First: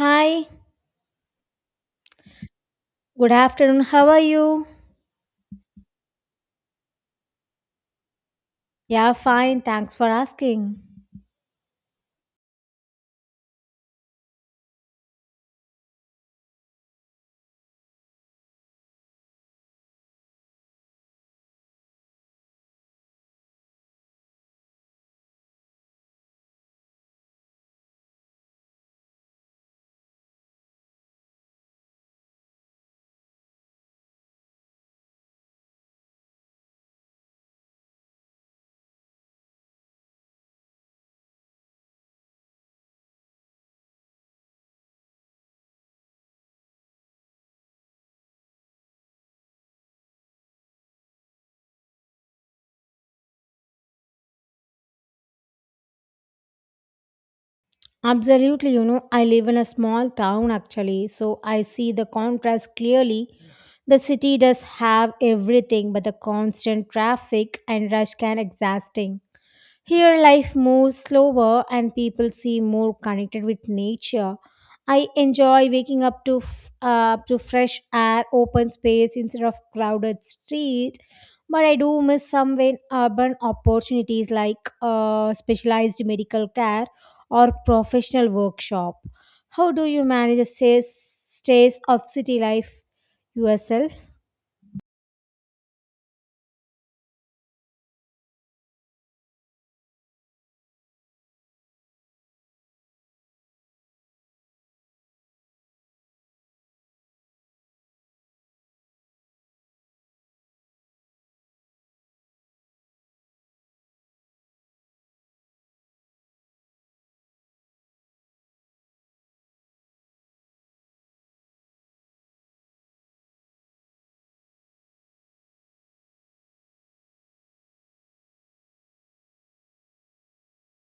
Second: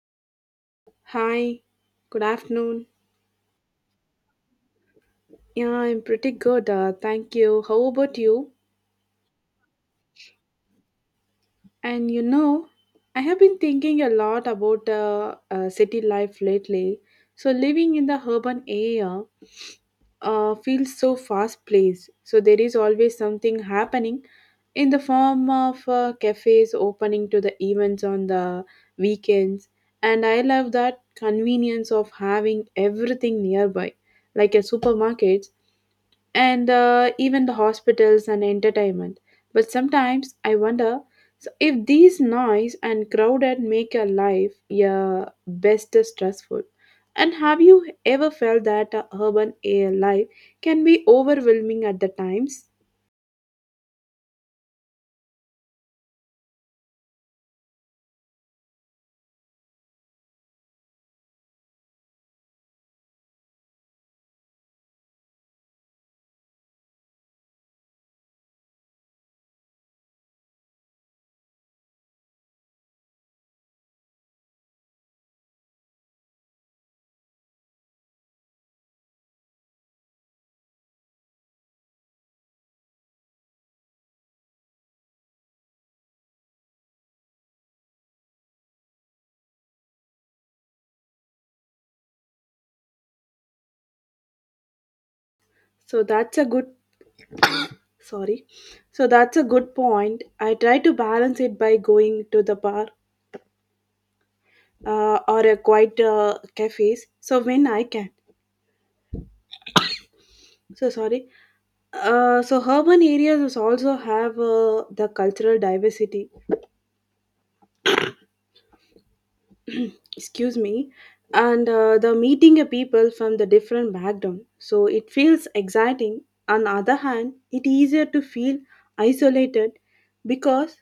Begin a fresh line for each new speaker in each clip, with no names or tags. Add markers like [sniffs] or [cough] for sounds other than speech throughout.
Hi,
Hi, good afternoon.
good afternoon. How are you?
Yeah, I'm pretty good. Thank you. How about you?
Yeah, fine. Thanks for asking.
And you know, I have been thinking a lot about city life lately. So, living in the urban area feels so fast paced. So, there is always something happening in the form of cafes opening to the events on the weekends. And I love that convenience of having everything nearby, like a supermarket and even the hospitals and entertainment. But sometimes I wonder so if these noise and crowded make your life your best stressful. And have you ever felt that urban air life can be overwhelming at the times?
Absolutely. You know, I live in a small town actually, so I see the contrast clearly. The city does have everything, but the constant traffic and rush can exhausting. Here, life moves slower and people seem more connected with nature. I enjoy waking up to up to fresh air, open space instead of crowded street. But I do miss some when urban opportunities like specialized medical care or professional workshop. How do you manage the stress of city life yourself?
So that's a good sorry. So that's a good point. I try to balance it by going to the bar or a quiet cafes. So when I can. So sorry so urban areas is also have the cultural diversity [clears throat] excuse me and the meeting a people from the different background, so it feels exciting. On the other hand, it easier to feel isolated, because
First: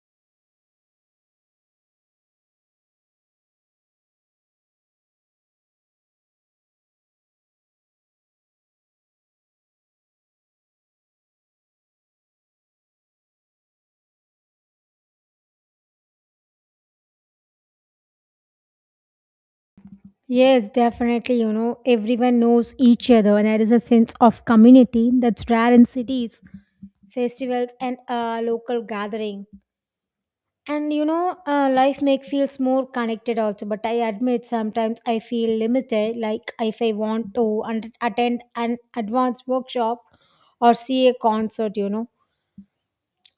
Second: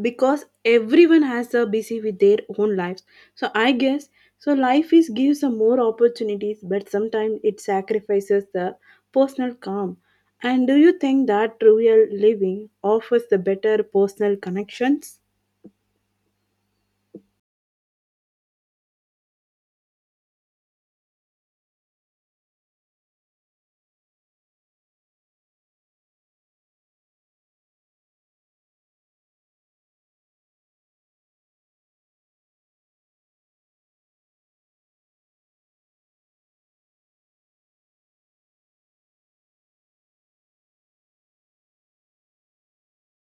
because everyone has a busy with their own lives. So I guess so life is gives some more opportunities, but sometimes it sacrifices the personal calm. And do you think that real living offers the better personal connections?
Yes, definitely. You know, everyone knows each other, and there is a sense of community that's rare in cities, festivals, and local gathering. And life makes feels more connected also. But I admit sometimes I feel limited. Like if I want to attend an advanced workshop or see a concert, you know,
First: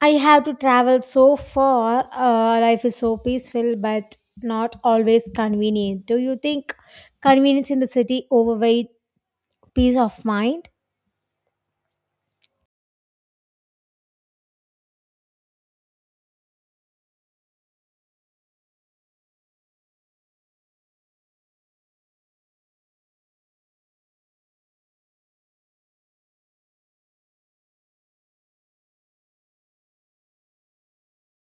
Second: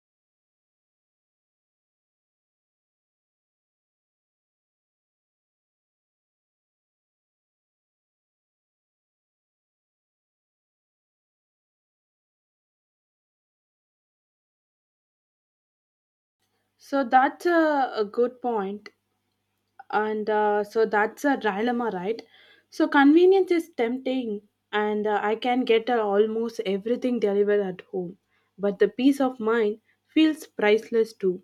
I have to travel so far. Life is so peaceful, but not always convenient. Do you think convenience in the city overweight peace of mind?
So that's a good point. And so that's a dilemma, right? So convenience is tempting, and I can get almost everything delivered at home, but the peace of mind feels priceless too.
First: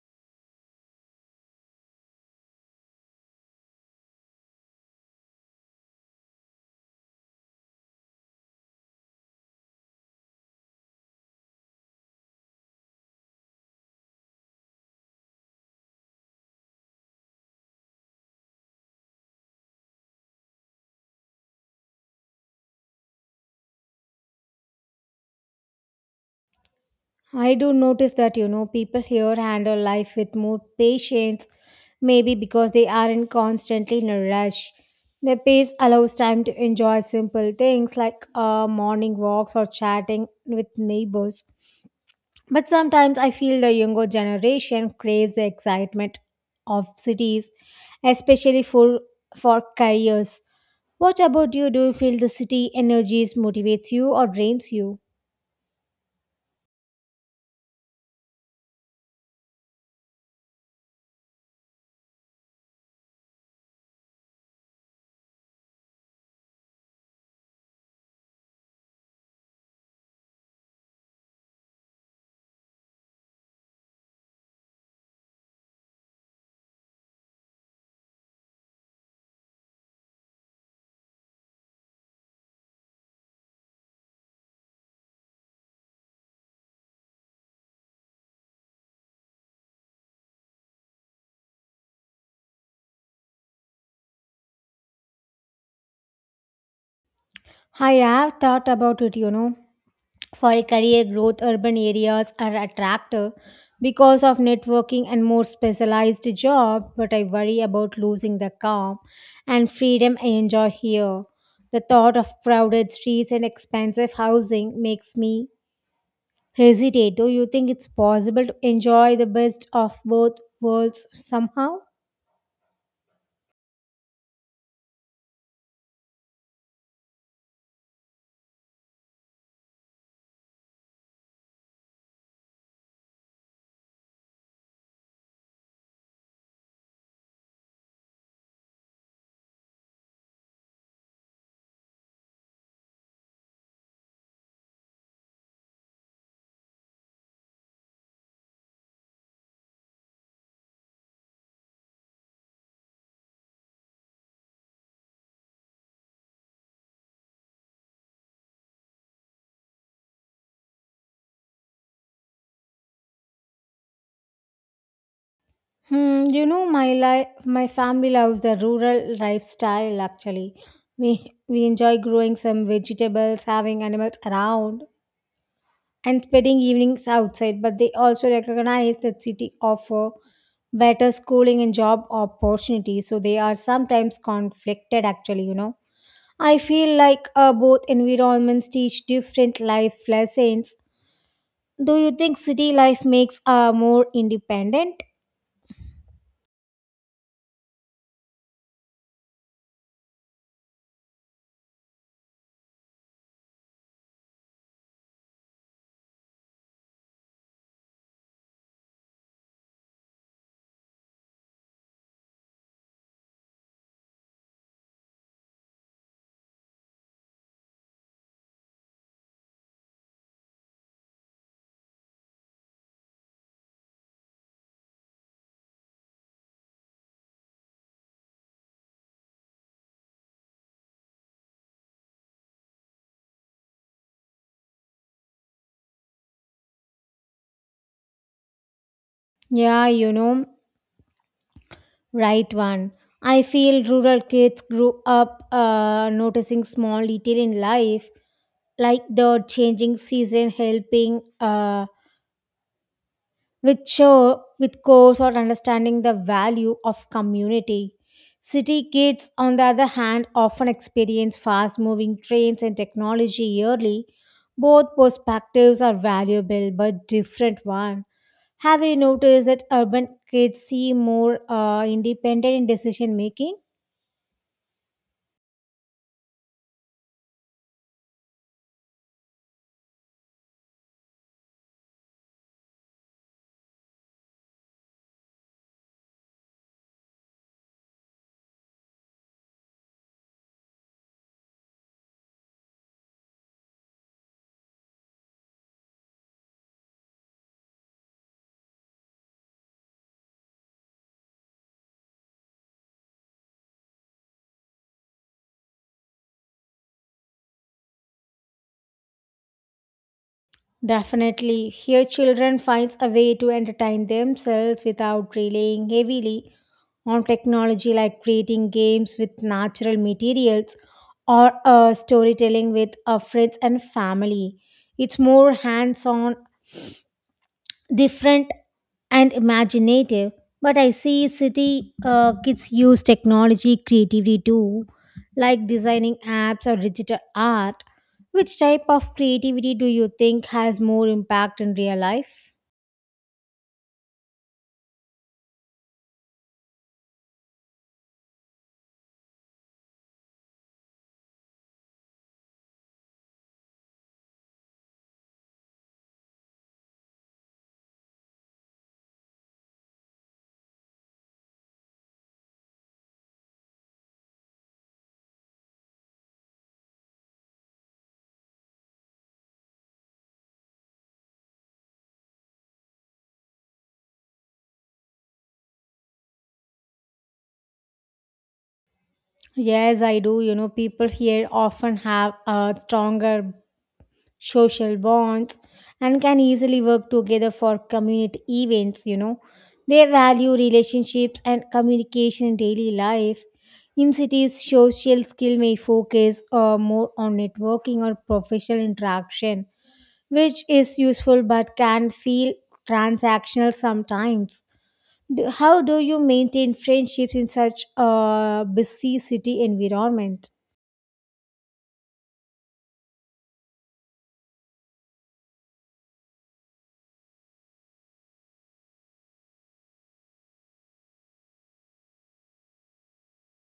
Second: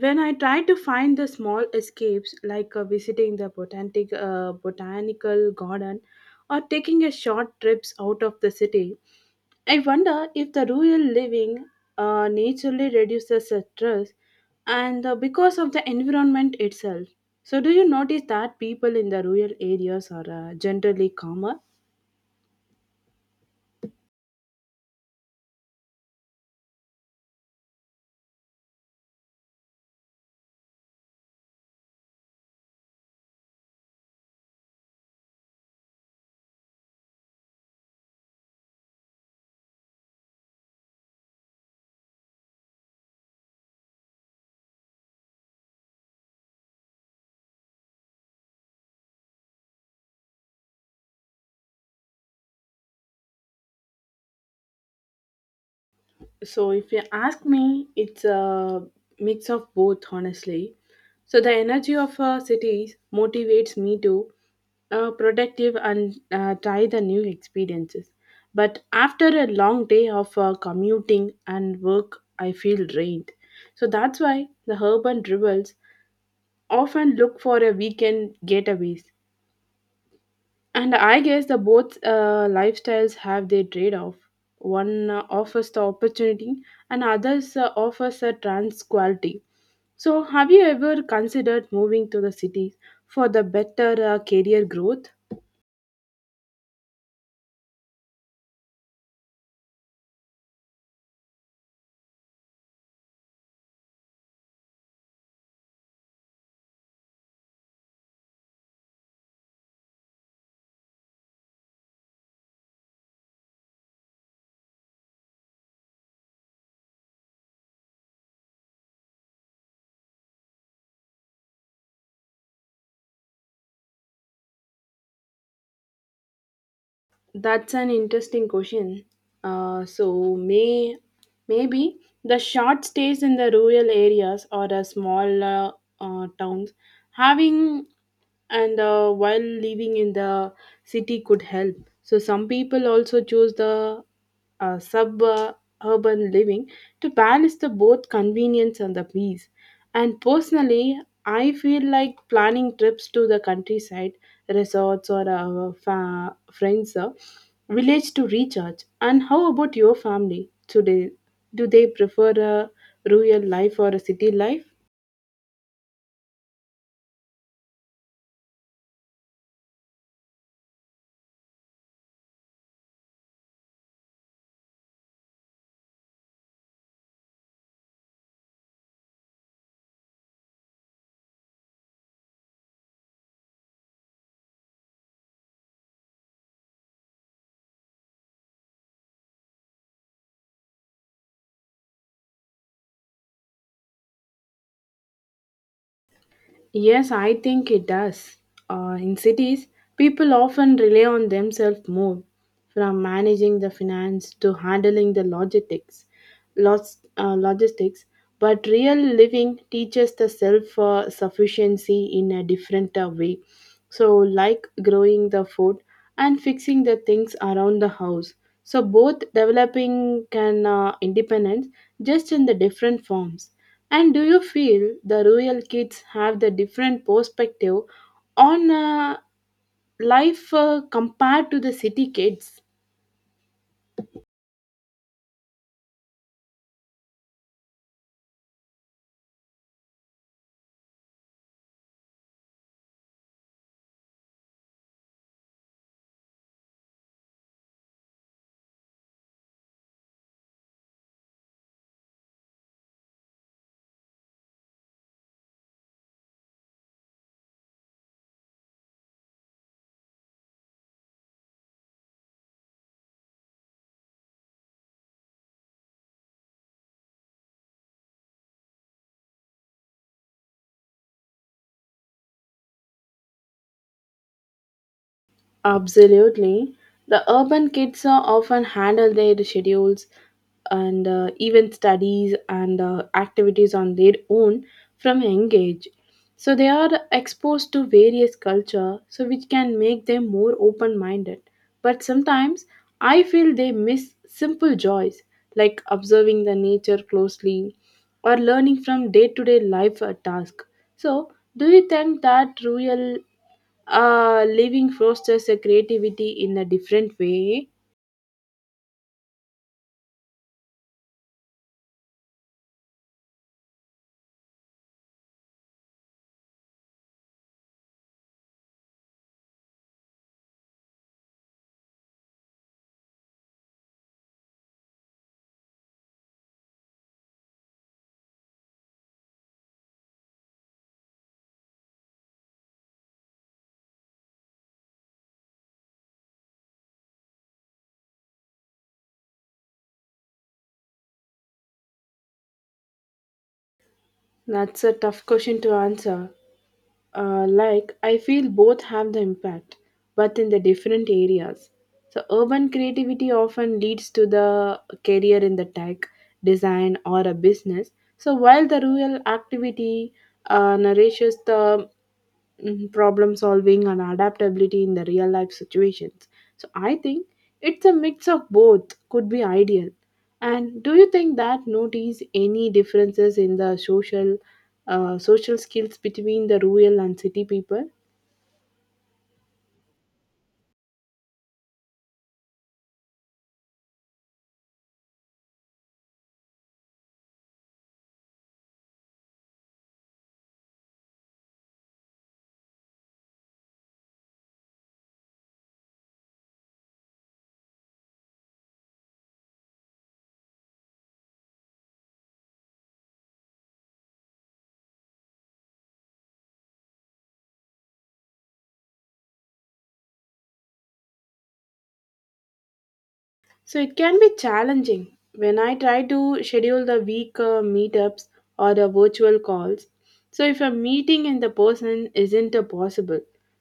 When I try to find the small escapes, like visiting the botanical garden or taking a short trips out of the city, I wonder if the rural living naturally reduces the stress, and because of the environment itself. So, do you notice that people in the rural areas are generally calmer?
I do notice that, you know, people here handle life with more patience, maybe because they aren't constantly in a rush. Their pace allows time to enjoy simple things like morning walks or chatting with neighbors. But sometimes I feel the younger generation craves the excitement of cities, especially for careers. What about you? Do you feel the city energies motivates you or drains you?
So, if you ask me, it's a mix of both, honestly. So the energy of cities motivates me to productive and try the new experiences. But after a long day of commuting and work, I feel drained. So that's why the urban rebels often look for a weekend getaways. And I guess the both lifestyles have their trade-off. One offers the opportunity, and others offers a trans quality. So, have you ever considered moving to the cities for the better career growth?
I have thought about it, you know. For a career growth, urban areas are attractive because of networking and more specialized job, but I worry about losing the calm and freedom I enjoy here. The thought of crowded streets and expensive housing makes me hesitate. Do you think it's possible to enjoy the best of both worlds somehow?
That's an interesting question. Uh, so may Maybe the short stays in the rural areas or the small towns having, and while living in the city could help. So some people also choose the suburban living to balance the both convenience and the peace. And personally, I feel like planning trips to the countryside, resorts, or village to recharge. And how about your family today? Do they prefer a rural life or a city life?
Hmm, you know my family loves the rural lifestyle actually. We we enjoy growing some vegetables, having animals around and spending evenings outside, but they also recognize that city offer better schooling and job opportunities, so they are sometimes conflicted actually, you know. I feel like both environments teach different life lessons. Do you think city life makes more independent?
Yes, I think it does. In cities, people often rely on themselves more, from managing the finance to handling the logistics. Logistics, but real living teaches the self sufficiency in a different way. So, like growing the food and fixing the things around the house. So, both developing can independence, just in the different forms. And do you feel the rural kids have the different perspective on life compared to the city kids?
Yeah, you know. Right one. I feel rural kids grew up noticing small detail in life, like the changing season helping with show with course or understanding the value of community. City kids, on the other hand, often experience fast-moving trends and technology yearly. Both perspectives are valuable but different one. Have you noticed that urban kids seem more independent in decision making?
Absolutely. The urban kids are often handle their schedules and even studies and activities on their own from young age. So they are exposed to various culture, so which can make them more open-minded. But sometimes I feel they miss simple joys, like observing the nature closely or learning from day-to-day life task. So do you think that real living fosters a creativity in a different way?
Definitely, here children finds a way to entertain themselves without relying heavily on technology like creating games with natural materials or storytelling with friends and family. It's more hands-on, different, and imaginative, but I see city kids use technology creatively too, like designing apps or digital art. Which type of creativity do you think has more impact in real life?
That's a tough question to answer. I feel both have the impact, but in the different areas. So, urban creativity often leads to the career in the tech, design, or a business. So, while the rural activity nourishes the problem solving and adaptability in the real life situations. So I think it's a mix of both could be ideal. And do you think that notice any differences in the social social skills between the rural and city people?
Yes, I do. You know, people here often have a stronger social bonds, and can easily work together for community events, you know. They value relationships and communication in daily life. In cities, social skill may focus more on networking or professional interaction, which is useful but can feel transactional sometimes. How do you maintain friendships in such a busy city environment?
So it can be challenging. When I try to schedule the week meetups or the virtual calls, so if a meeting and the person isn't possible,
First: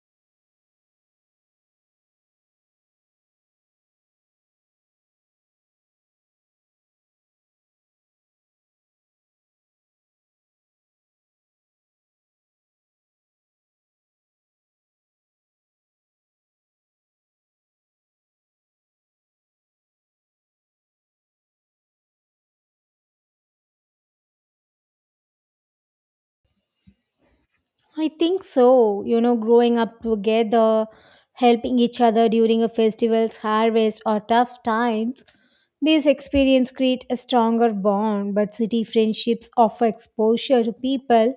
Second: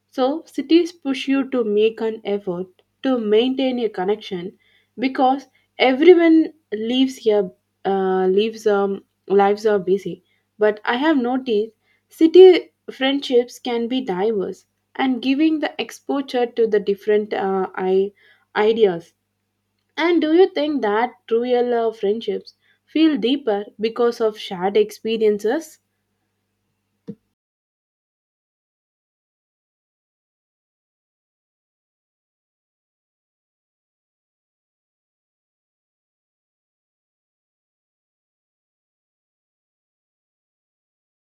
so cities push you to make an effort to maintain a connection because everyone leaves here, leaves lives are busy. But I have noticed city friendships can be diverse and giving the exposure to the different ideas. And do you think that true real friendships feel deeper because of shared experiences?
I think so. You know, growing up together, helping each other during a festival's harvest or tough times, these experiences create a stronger bond. But city friendships offer exposure to people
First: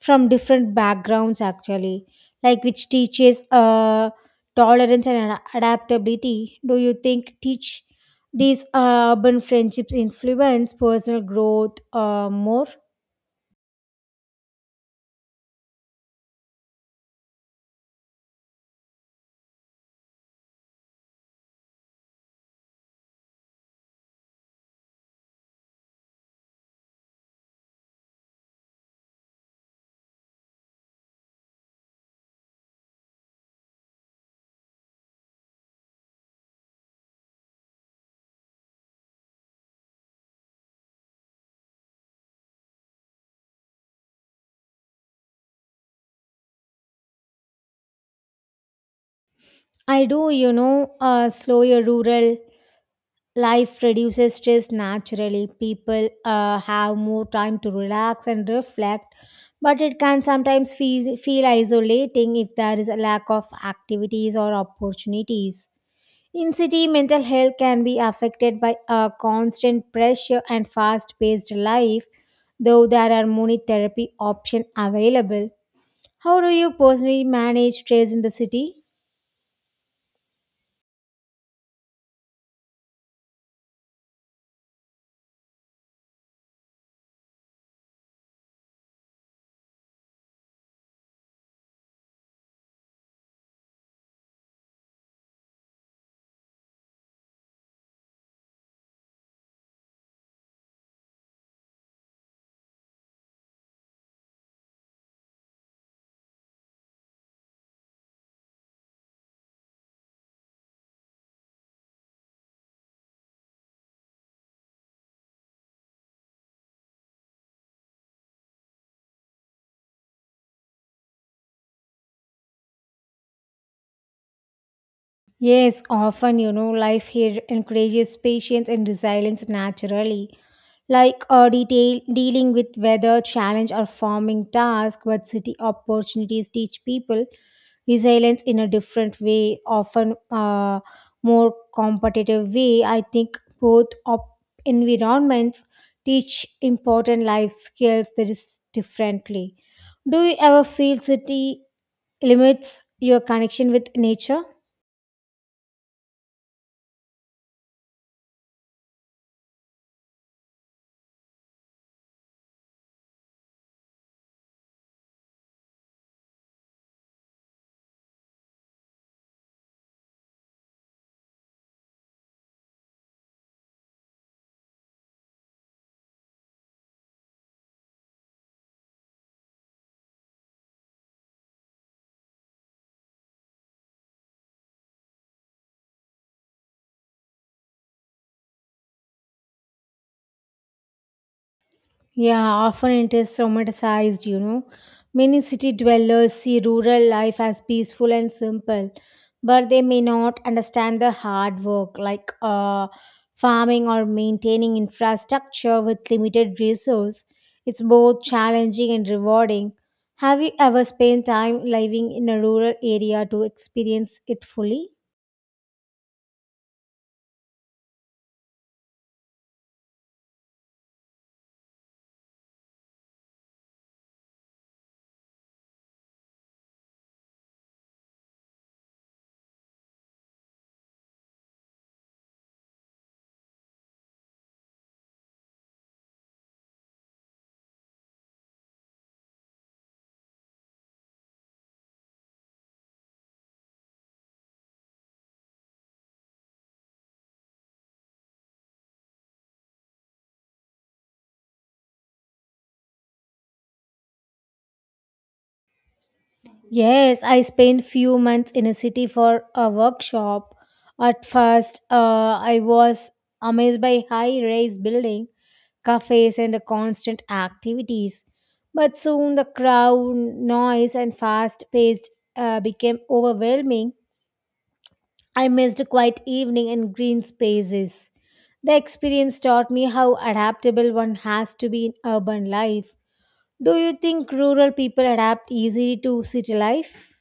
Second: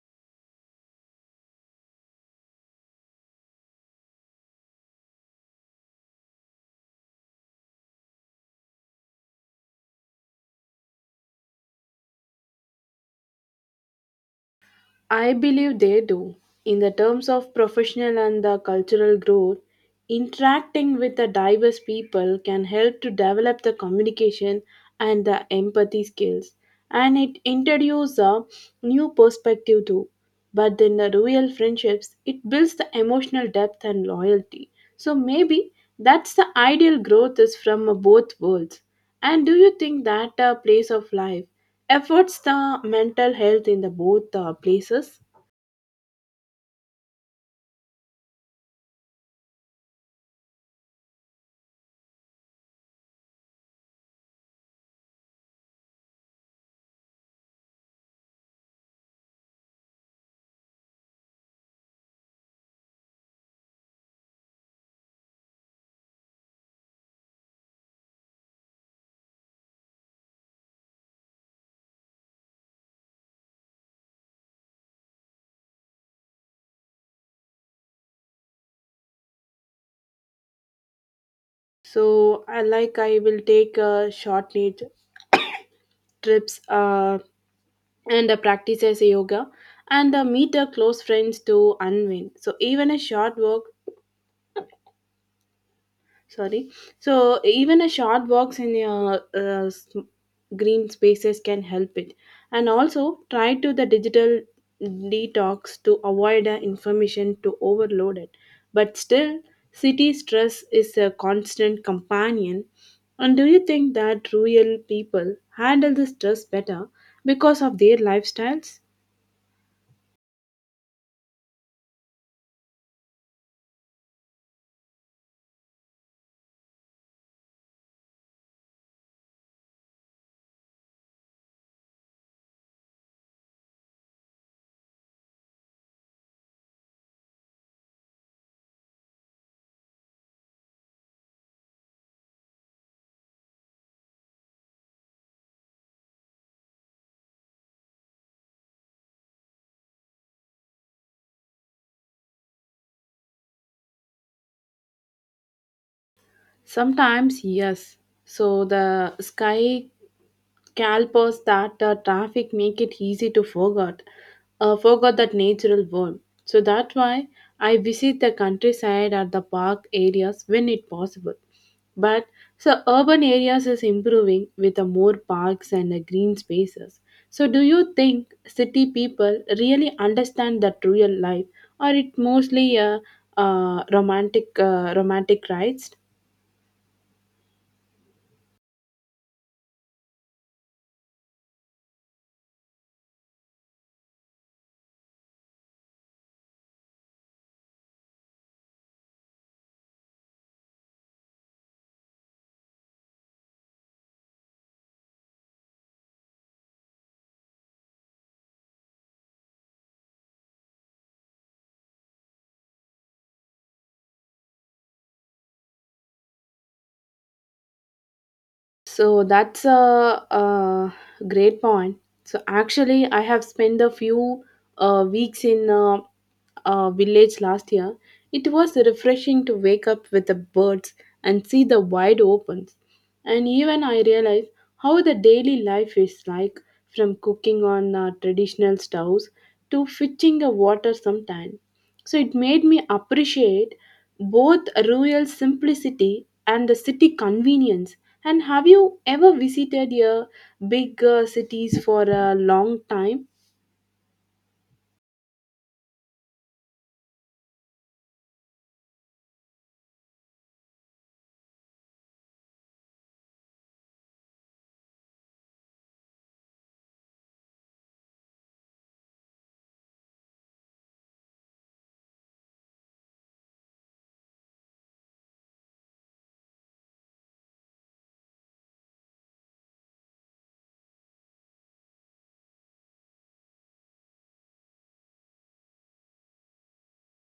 from different backgrounds, actually, like which teaches tolerance and adaptability. Do you think teach these urban friendships influence personal growth more?
I believe they do. In the terms of professional and the cultural growth, interacting with the diverse people can help to develop the communication and the empathy skills, and it introduces a new perspective too. But in the real friendships, it builds the emotional depth and loyalty. So maybe that's the ideal growth is from both worlds. And do you think that a place of life efforts the mental health in the both places?
I do, you know. Uh, slow your rural life reduces stress naturally. People have more time to relax and reflect, but it can sometimes feel isolating if there is a lack of activities or opportunities. In city, mental health can be affected by a constant pressure and fast-paced life, though there are many therapy options available. How do you personally manage stress in the city?
So I will take short need trips and practice as a yoga and meet close friends to unwind. So even a short walk sorry so even a short walks in your green spaces can help it. And also try to the digital detox to avoid information to overload it. But still, city stress is a constant companion. And do you think that rural people handle the stress better because of their lifestyles?
Yes, often, you know, life here encourages patience and resilience naturally, like detail, dealing with weather, challenge, or farming task. But city opportunities teach people resilience in a different way, often more competitive way. I think both environments teach important life skills that is differently. Do you ever feel city limits your connection with nature?
Sometimes yes. So the sky Calpers that traffic make it easy to forget that natural world. So that's why I visit the countryside or the park areas when it possible. But so urban areas is improving with the more parks and the green spaces. So do you think city people really understand that real life, or it mostly a romantic rides?
Yeah, often it is romanticized, you know. Many city dwellers see rural life as peaceful and simple, but they may not understand the hard work like farming or maintaining infrastructure with limited resource. It's both challenging and rewarding. Have you ever spent time living in a rural area to experience it fully?
So that's a great point. So actually, I have spent a few weeks in a village last year. It was refreshing to wake up with the birds and see the wide opens. And even I realized how the daily life is like, from cooking on traditional stoves to fetching a water sometime. So it made me appreciate both rural simplicity and the city convenience. And have you ever visited your big cities for a long time?
Yes, I spent few months in a city for a workshop. At first, I was amazed by high-rise building, cafes, and the constant activities. But soon the crowd, noise, and fast-paced became overwhelming. I missed quiet evening and green spaces. The experience taught me how adaptable one has to be in urban life. Do you think rural people adapt easily to city life?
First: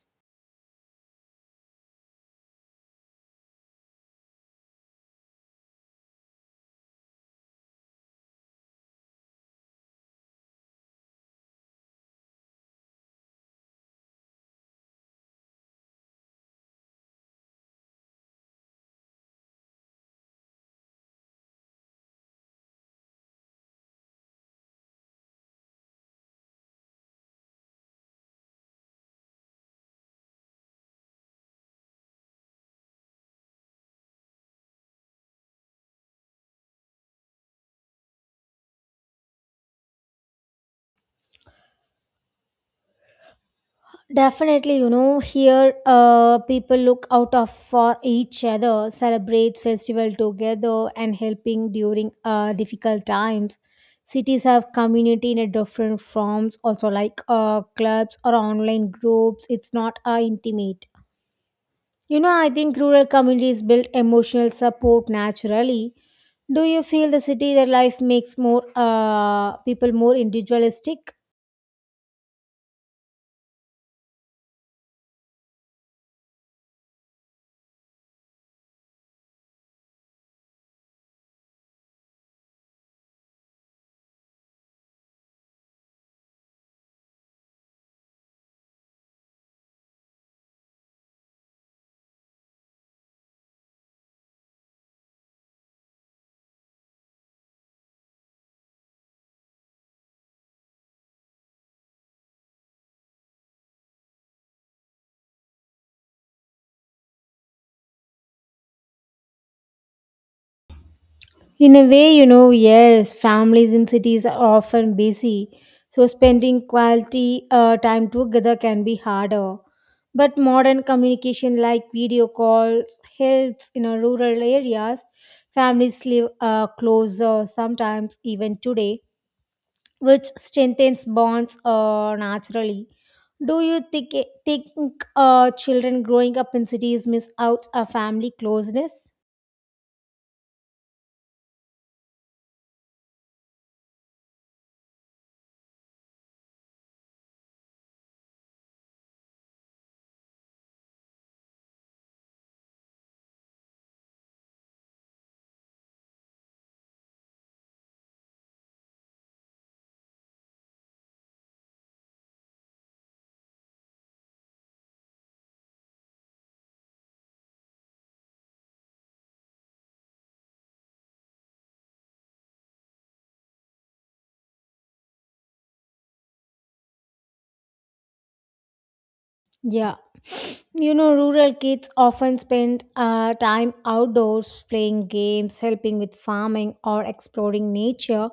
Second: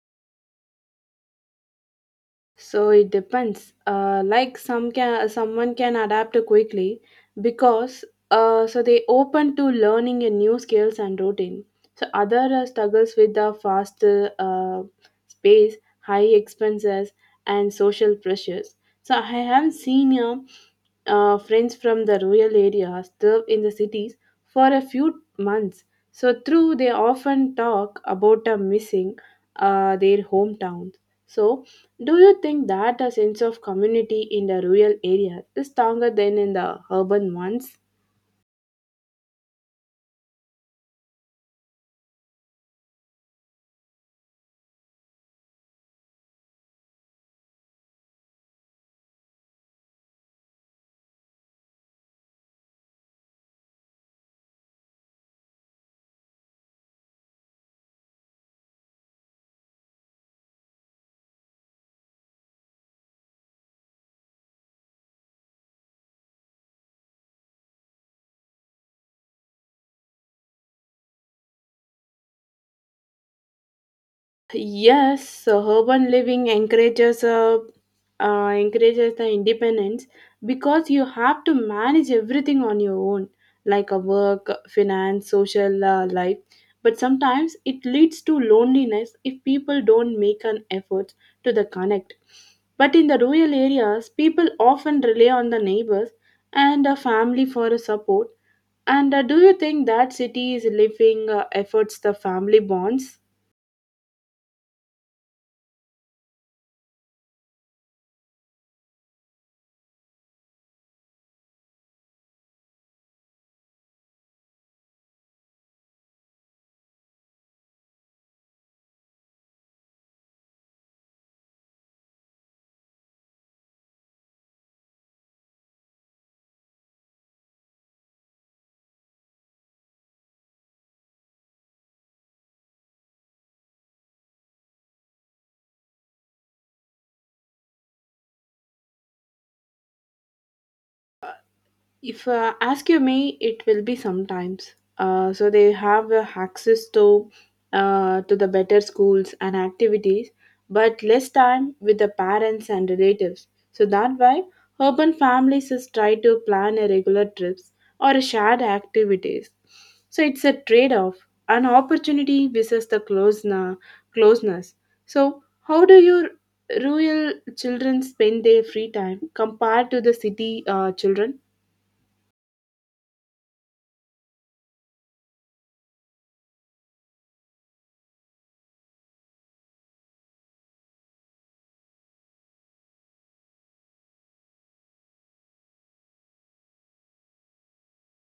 So it depends. Someone can adapt quickly because so they open to learning a new skills and routine. So other struggles with the fast space, high expenses, and social pressures. So I have seen friends from the rural areas live in the cities for a few months. So through they often talk about a missing their hometown. So, do you think that a sense of community in the rural area is stronger than in the urban ones?
Definitely, you know, here people look out of for each other, celebrate festival together, and helping during difficult times. Cities have community in a different forms, also like clubs or online groups. It's not intimate. You know, I think rural communities build emotional support naturally. Do you feel the city that life makes more people more individualistic?
Yes, so urban living encourages the independence because you have to manage everything on your own, like a work, finance, social life. But sometimes it leads to loneliness if people don't make an effort to the connect. But in the rural areas, people often rely on the neighbors and a family for a support. And do you think that cities living efforts the family bonds?
In a way, you know, yes, families in cities are often busy, so spending quality time together can be harder. But modern communication like video calls helps in our rural areas. Families live closer sometimes even today, which strengthens bonds naturally. Do you think children growing up in cities miss out a family closeness?
If ask you me, it will be sometimes. So they have access to the better schools and activities, but less time with the parents and relatives. So that why urban families is try to plan a regular trips or a shared activities. So it's a trade-off, an opportunity versus the closeness. Closeness. So how do your rural children spend their free time compared to the city children?
Yeah. [sniffs] You know, rural kids often spend time outdoors playing games, helping with farming, or exploring nature.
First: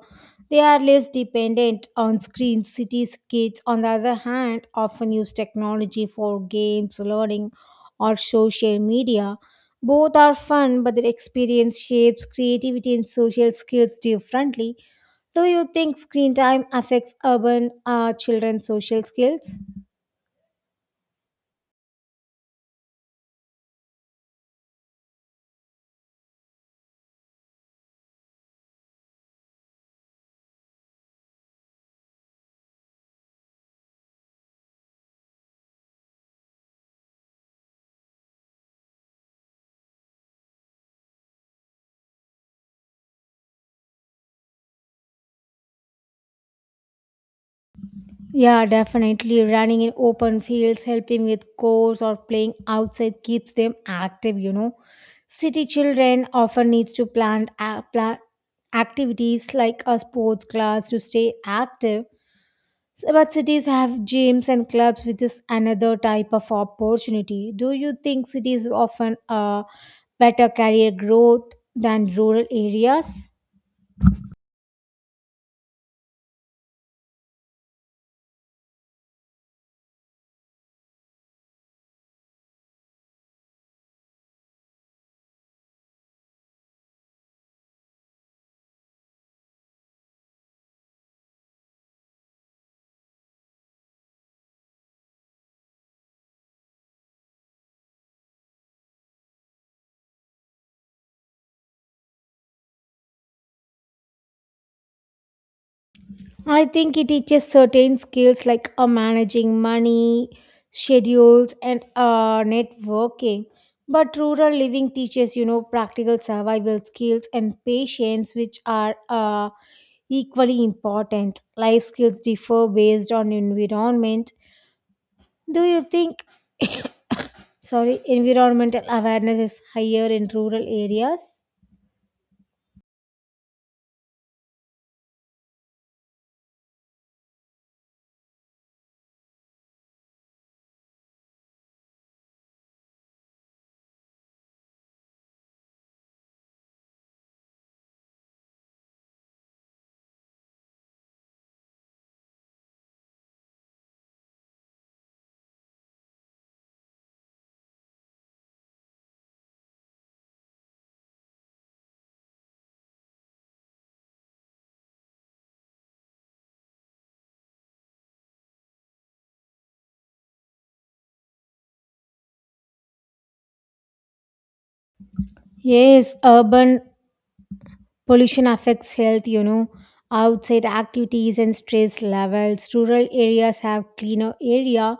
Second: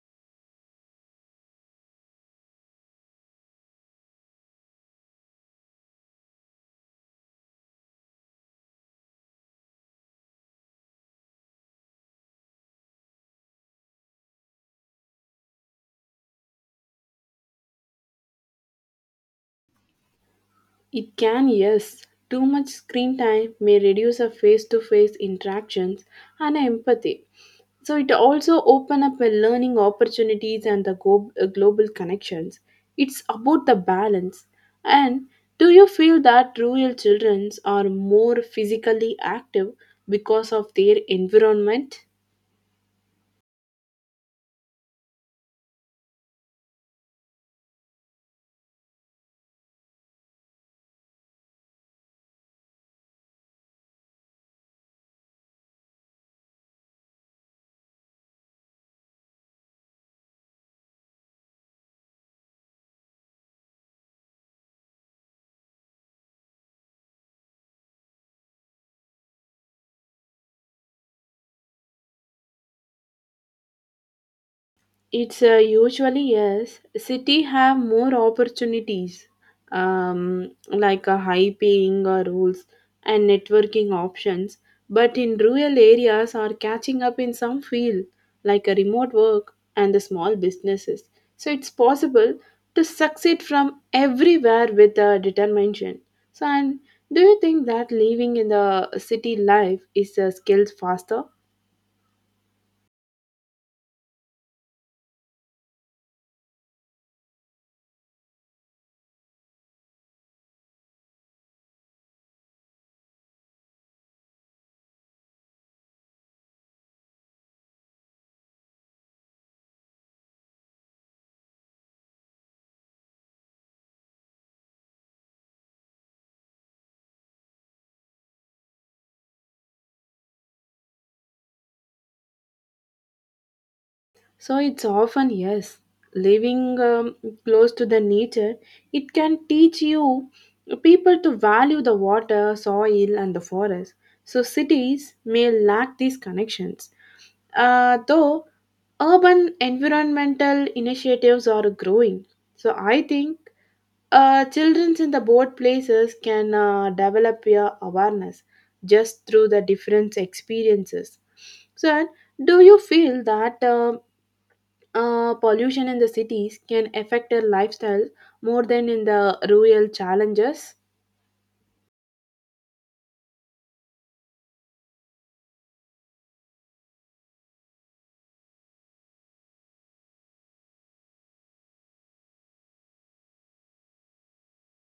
They are less dependent on screens. Cities kids, on the other hand, often use technology for games, learning, or social media. Both are fun, but their experience shapes creativity and social skills differently. Do you think screen time affects urban children's social skills?
It can, yes. Too much screen time may reduce our face to face interactions and empathy. So it also open up a learning opportunities and the global connections. It's about the balance. And do you feel that rural children are more physically active because of their environment?
Yeah, definitely. Running in open fields, helping with chores, or playing outside keeps them active, you know. City children often needs to plan activities like a sports class to stay active. So, but cities have gyms and clubs which is another type of opportunity. Do you think cities often better career growth than rural areas?
It's usually yes. City have more opportunities, like a high paying rules and networking options. But in rural areas are catching up in some field, like a remote work and the small businesses. So it's possible to succeed from everywhere with determination. So and do you think that living in the city life is a skill faster?
I think it teaches certain skills like managing money, schedules, and networking. But rural living teaches, you know, practical survival skills and patience, which are equally important. Life skills differ based on environment. Do you think, sorry, environmental awareness is higher in rural areas?
So it's often yes, living close to the nature, it can teach you people to value the water, soil, and the forest. So cities may lack these connections, though urban environmental initiatives are growing. So I think children in the both places can develop your awareness just through the different experiences. So, do you feel that pollution in the cities can affect their lifestyle more than in the rural challenges?
Yes, urban pollution affects health, you know, outside activities and stress levels. Rural areas have cleaner area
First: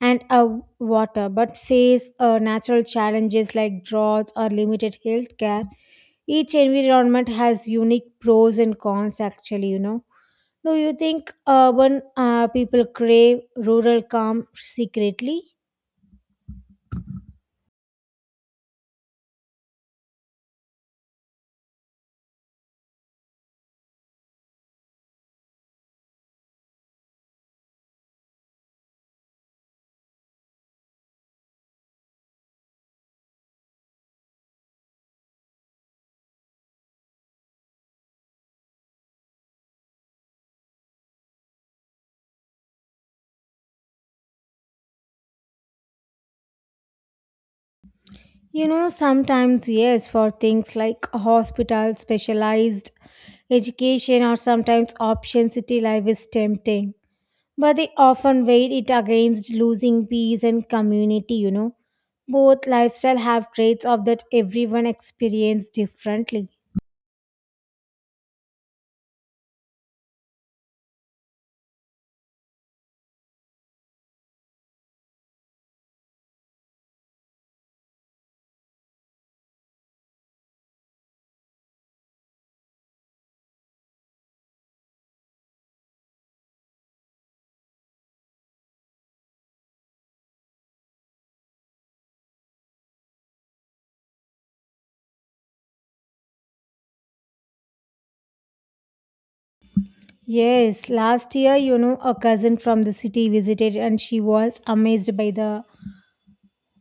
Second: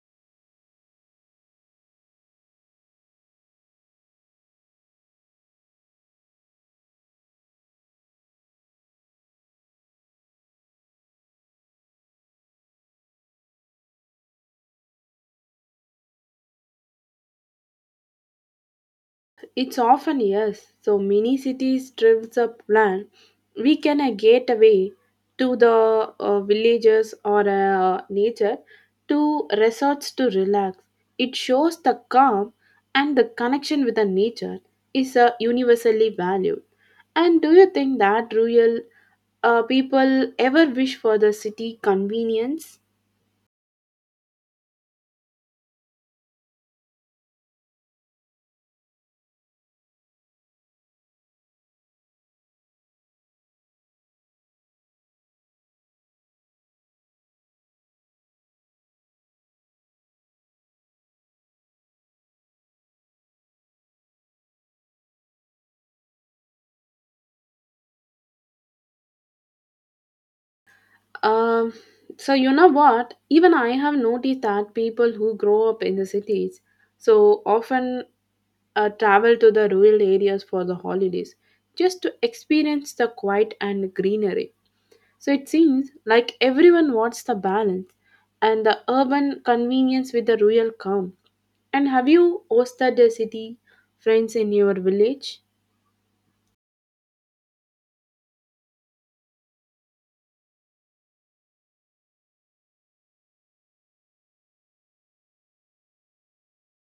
and water, but face natural challenges like droughts or limited health care. Each environment has unique pros and cons, actually, you know. Do you think urban people crave rural calm secretly?
It's often yes. So many cities drives up plan. We can get away to the villages or nature to resorts to relax. It shows the calm and the connection with the nature is universally valued. And do you think that rural people ever wish for the city convenience?
You know, sometimes, yes, for things like hospital, specialized education, or sometimes option city life is tempting. But they often weigh it against losing peace and community, you know. Both lifestyle have traits of that everyone experience differently.
Um, so you know what? Even I have noticed that people who grow up in the cities so often travel to the rural areas for the holidays just to experience the quiet and greenery. So it seems like everyone wants the balance and the urban convenience with the rural calm. And have you hosted a city friends in your village?
Yes, last year, you know, a cousin from the city visited and she was amazed by the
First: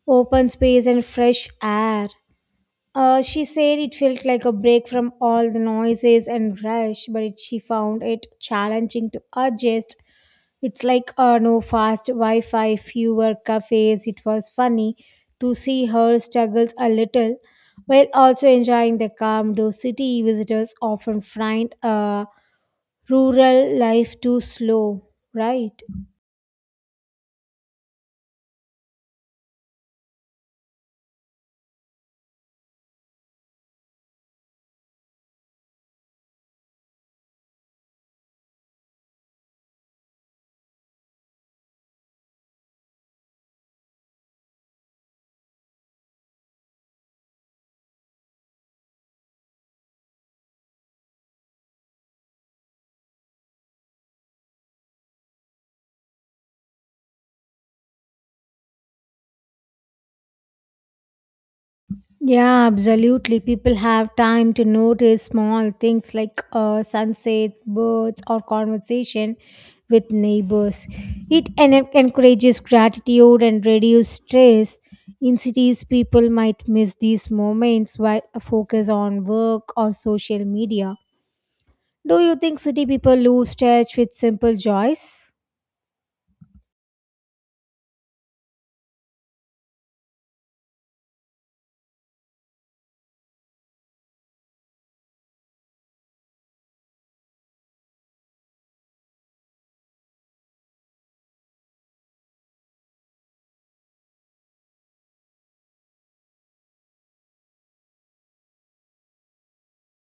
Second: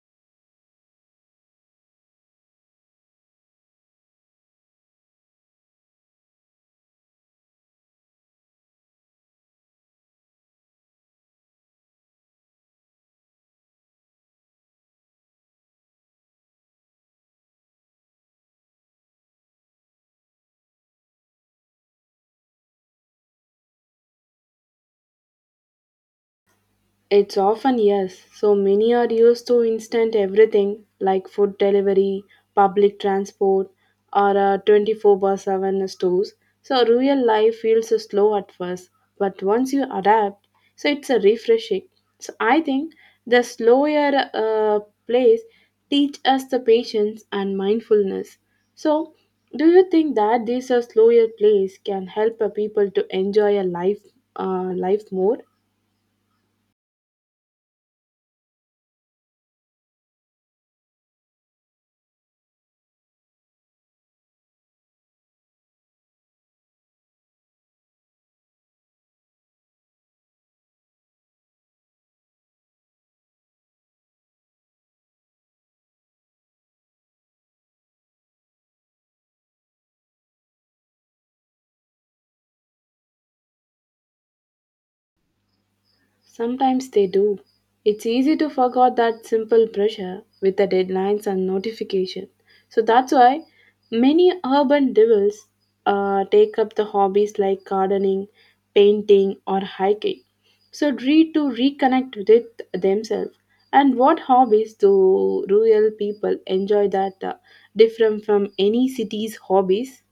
open space and fresh air. She said it felt like a break from all the noises and rush, but she found it challenging to adjust. It's like no fast Wi Fi, fewer cafes. It was funny to see her struggles a little while also enjoying the calm, though city visitors often find rural life too slow, right?
It's often yes. So many are used to instant everything like food delivery, public transport, or 24 by 7 stores. So real life feels slow at first, but once you adapt, so it's a refreshing. So I think the slower place teach us the patience and mindfulness. So do you think that this slower place can help people to enjoy a life more?
Yeah, absolutely. People have time to notice small things like sunset, birds, or conversation with neighbors. It encourages gratitude and reduces stress. In cities, people might miss these moments while focus on work or social media. Do you think city people lose touch with simple joys?
Sometimes they do. It's easy to forget that simple pressure with the deadlines and notification. So that's why many urban devils take up the hobbies like gardening, painting, or hiking. So read to reconnect with themselves. And what hobbies do rural people enjoy that different from any city's hobbies?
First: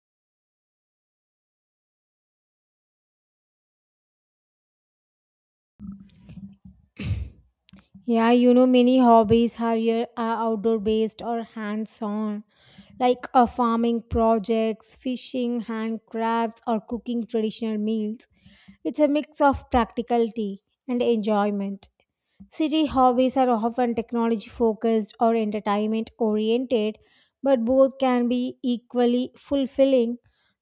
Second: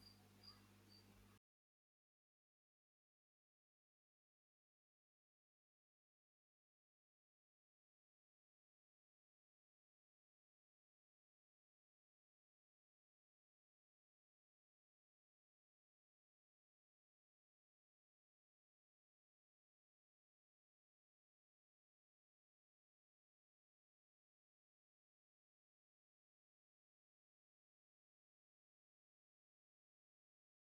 Yeah, you know, many hobbies are, are outdoor based or hands on, like farming projects, fishing, handcrafts, or cooking traditional meals. It's a mix of practicality and enjoyment. City hobbies are often technology focused or entertainment oriented, but both can be equally fulfilling.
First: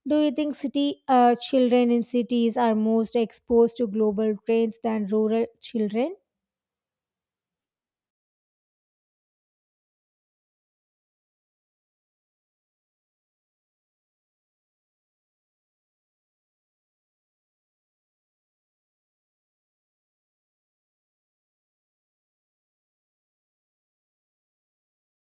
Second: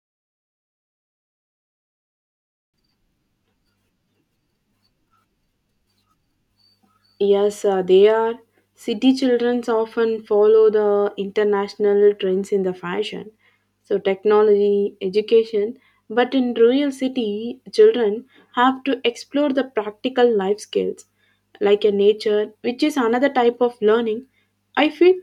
Do you think city children in cities are most exposed to global trends than rural children?
Yes, they are. City children often follow the international trends in the fashion, so technology, education. But in rural city, children have to explore the practical life skills, like a nature, which is another type of learning. I feel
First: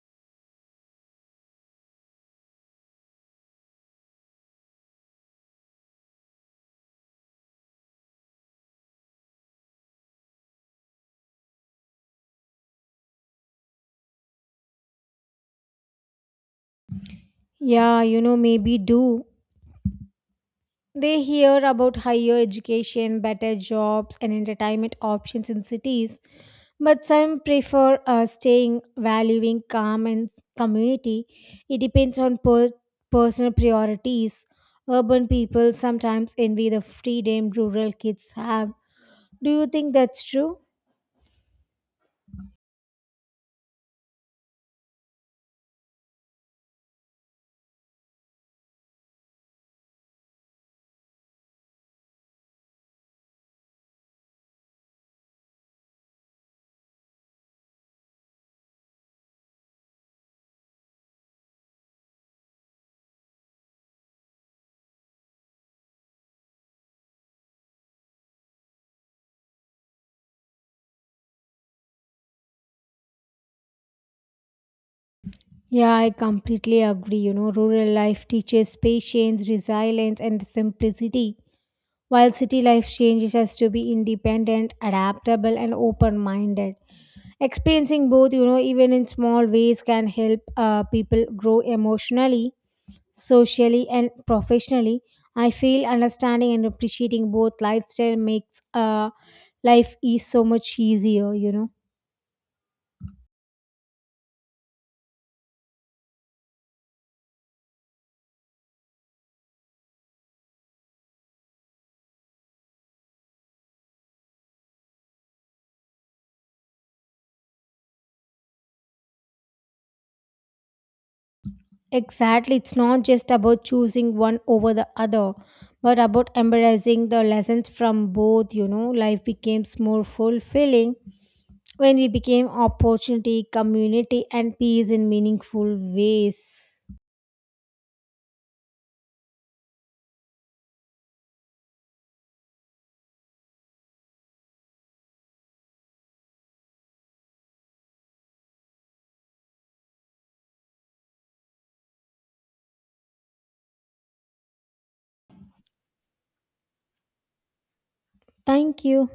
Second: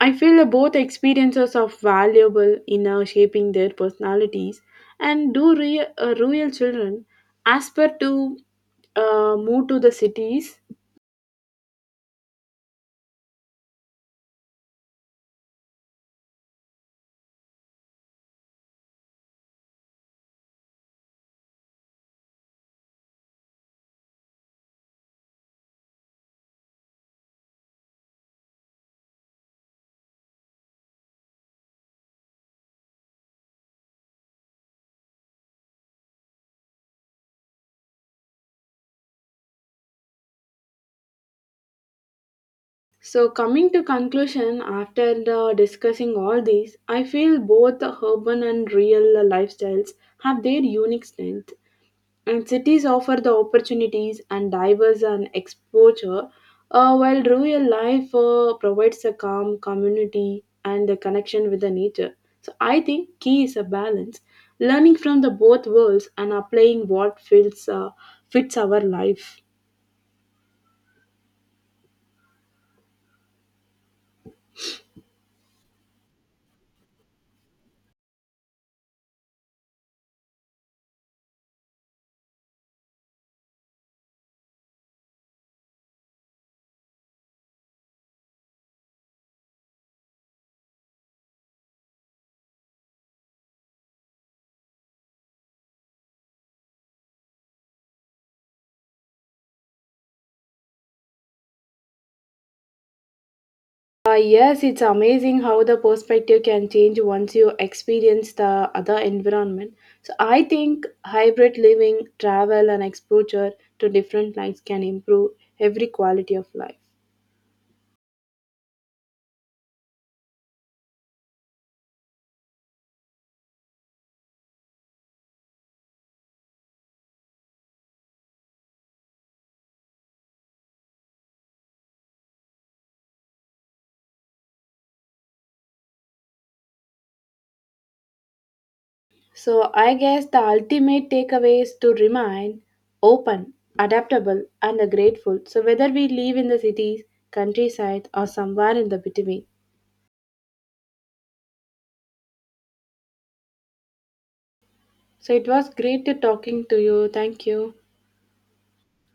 I feel that both experiences are valuable in shaping their personalities. And do rural children aspire to move to the cities?
Yeah, you know, maybe do. They hear about higher education, better jobs, and entertainment options in cities, but some prefer staying, valuing calm and community. It depends on personal priorities. Urban people sometimes envy the freedom rural kids have. Do you think that's true?
So, coming to conclusion, after the discussing all these, I feel both the urban and real lifestyles have their unique strength, and cities offer the opportunities and diverse and exposure, while rural life provides a calm community and the connection with the nature. So, I think key is a balance, learning from the both worlds and applying what feels fits our life.
Yeah, I completely agree. You know, rural life teaches patience, resilience, and simplicity, while city life changes us to be independent, adaptable, and open minded. Experiencing both, you know, even in small ways, can help people grow emotionally, socially, and professionally. I feel understanding and appreciating both lifestyle makes life is so much easier, you know.
Yes, it's amazing how the perspective can change once you experience the other environment. So I think hybrid living, travel, and exposure to different lives can improve every quality of life.
Exactly, it's not just about choosing one over the other, but about embracing the lessons from both, you know. Life becomes more fulfilling when we became opportunity, community, and peace in meaningful ways.
So I guess the ultimate takeaway is to remain open, adaptable, and grateful. So whether we live in the cities, countryside, or somewhere in the between. So it was great to talking to you. Thank you.
Thank you.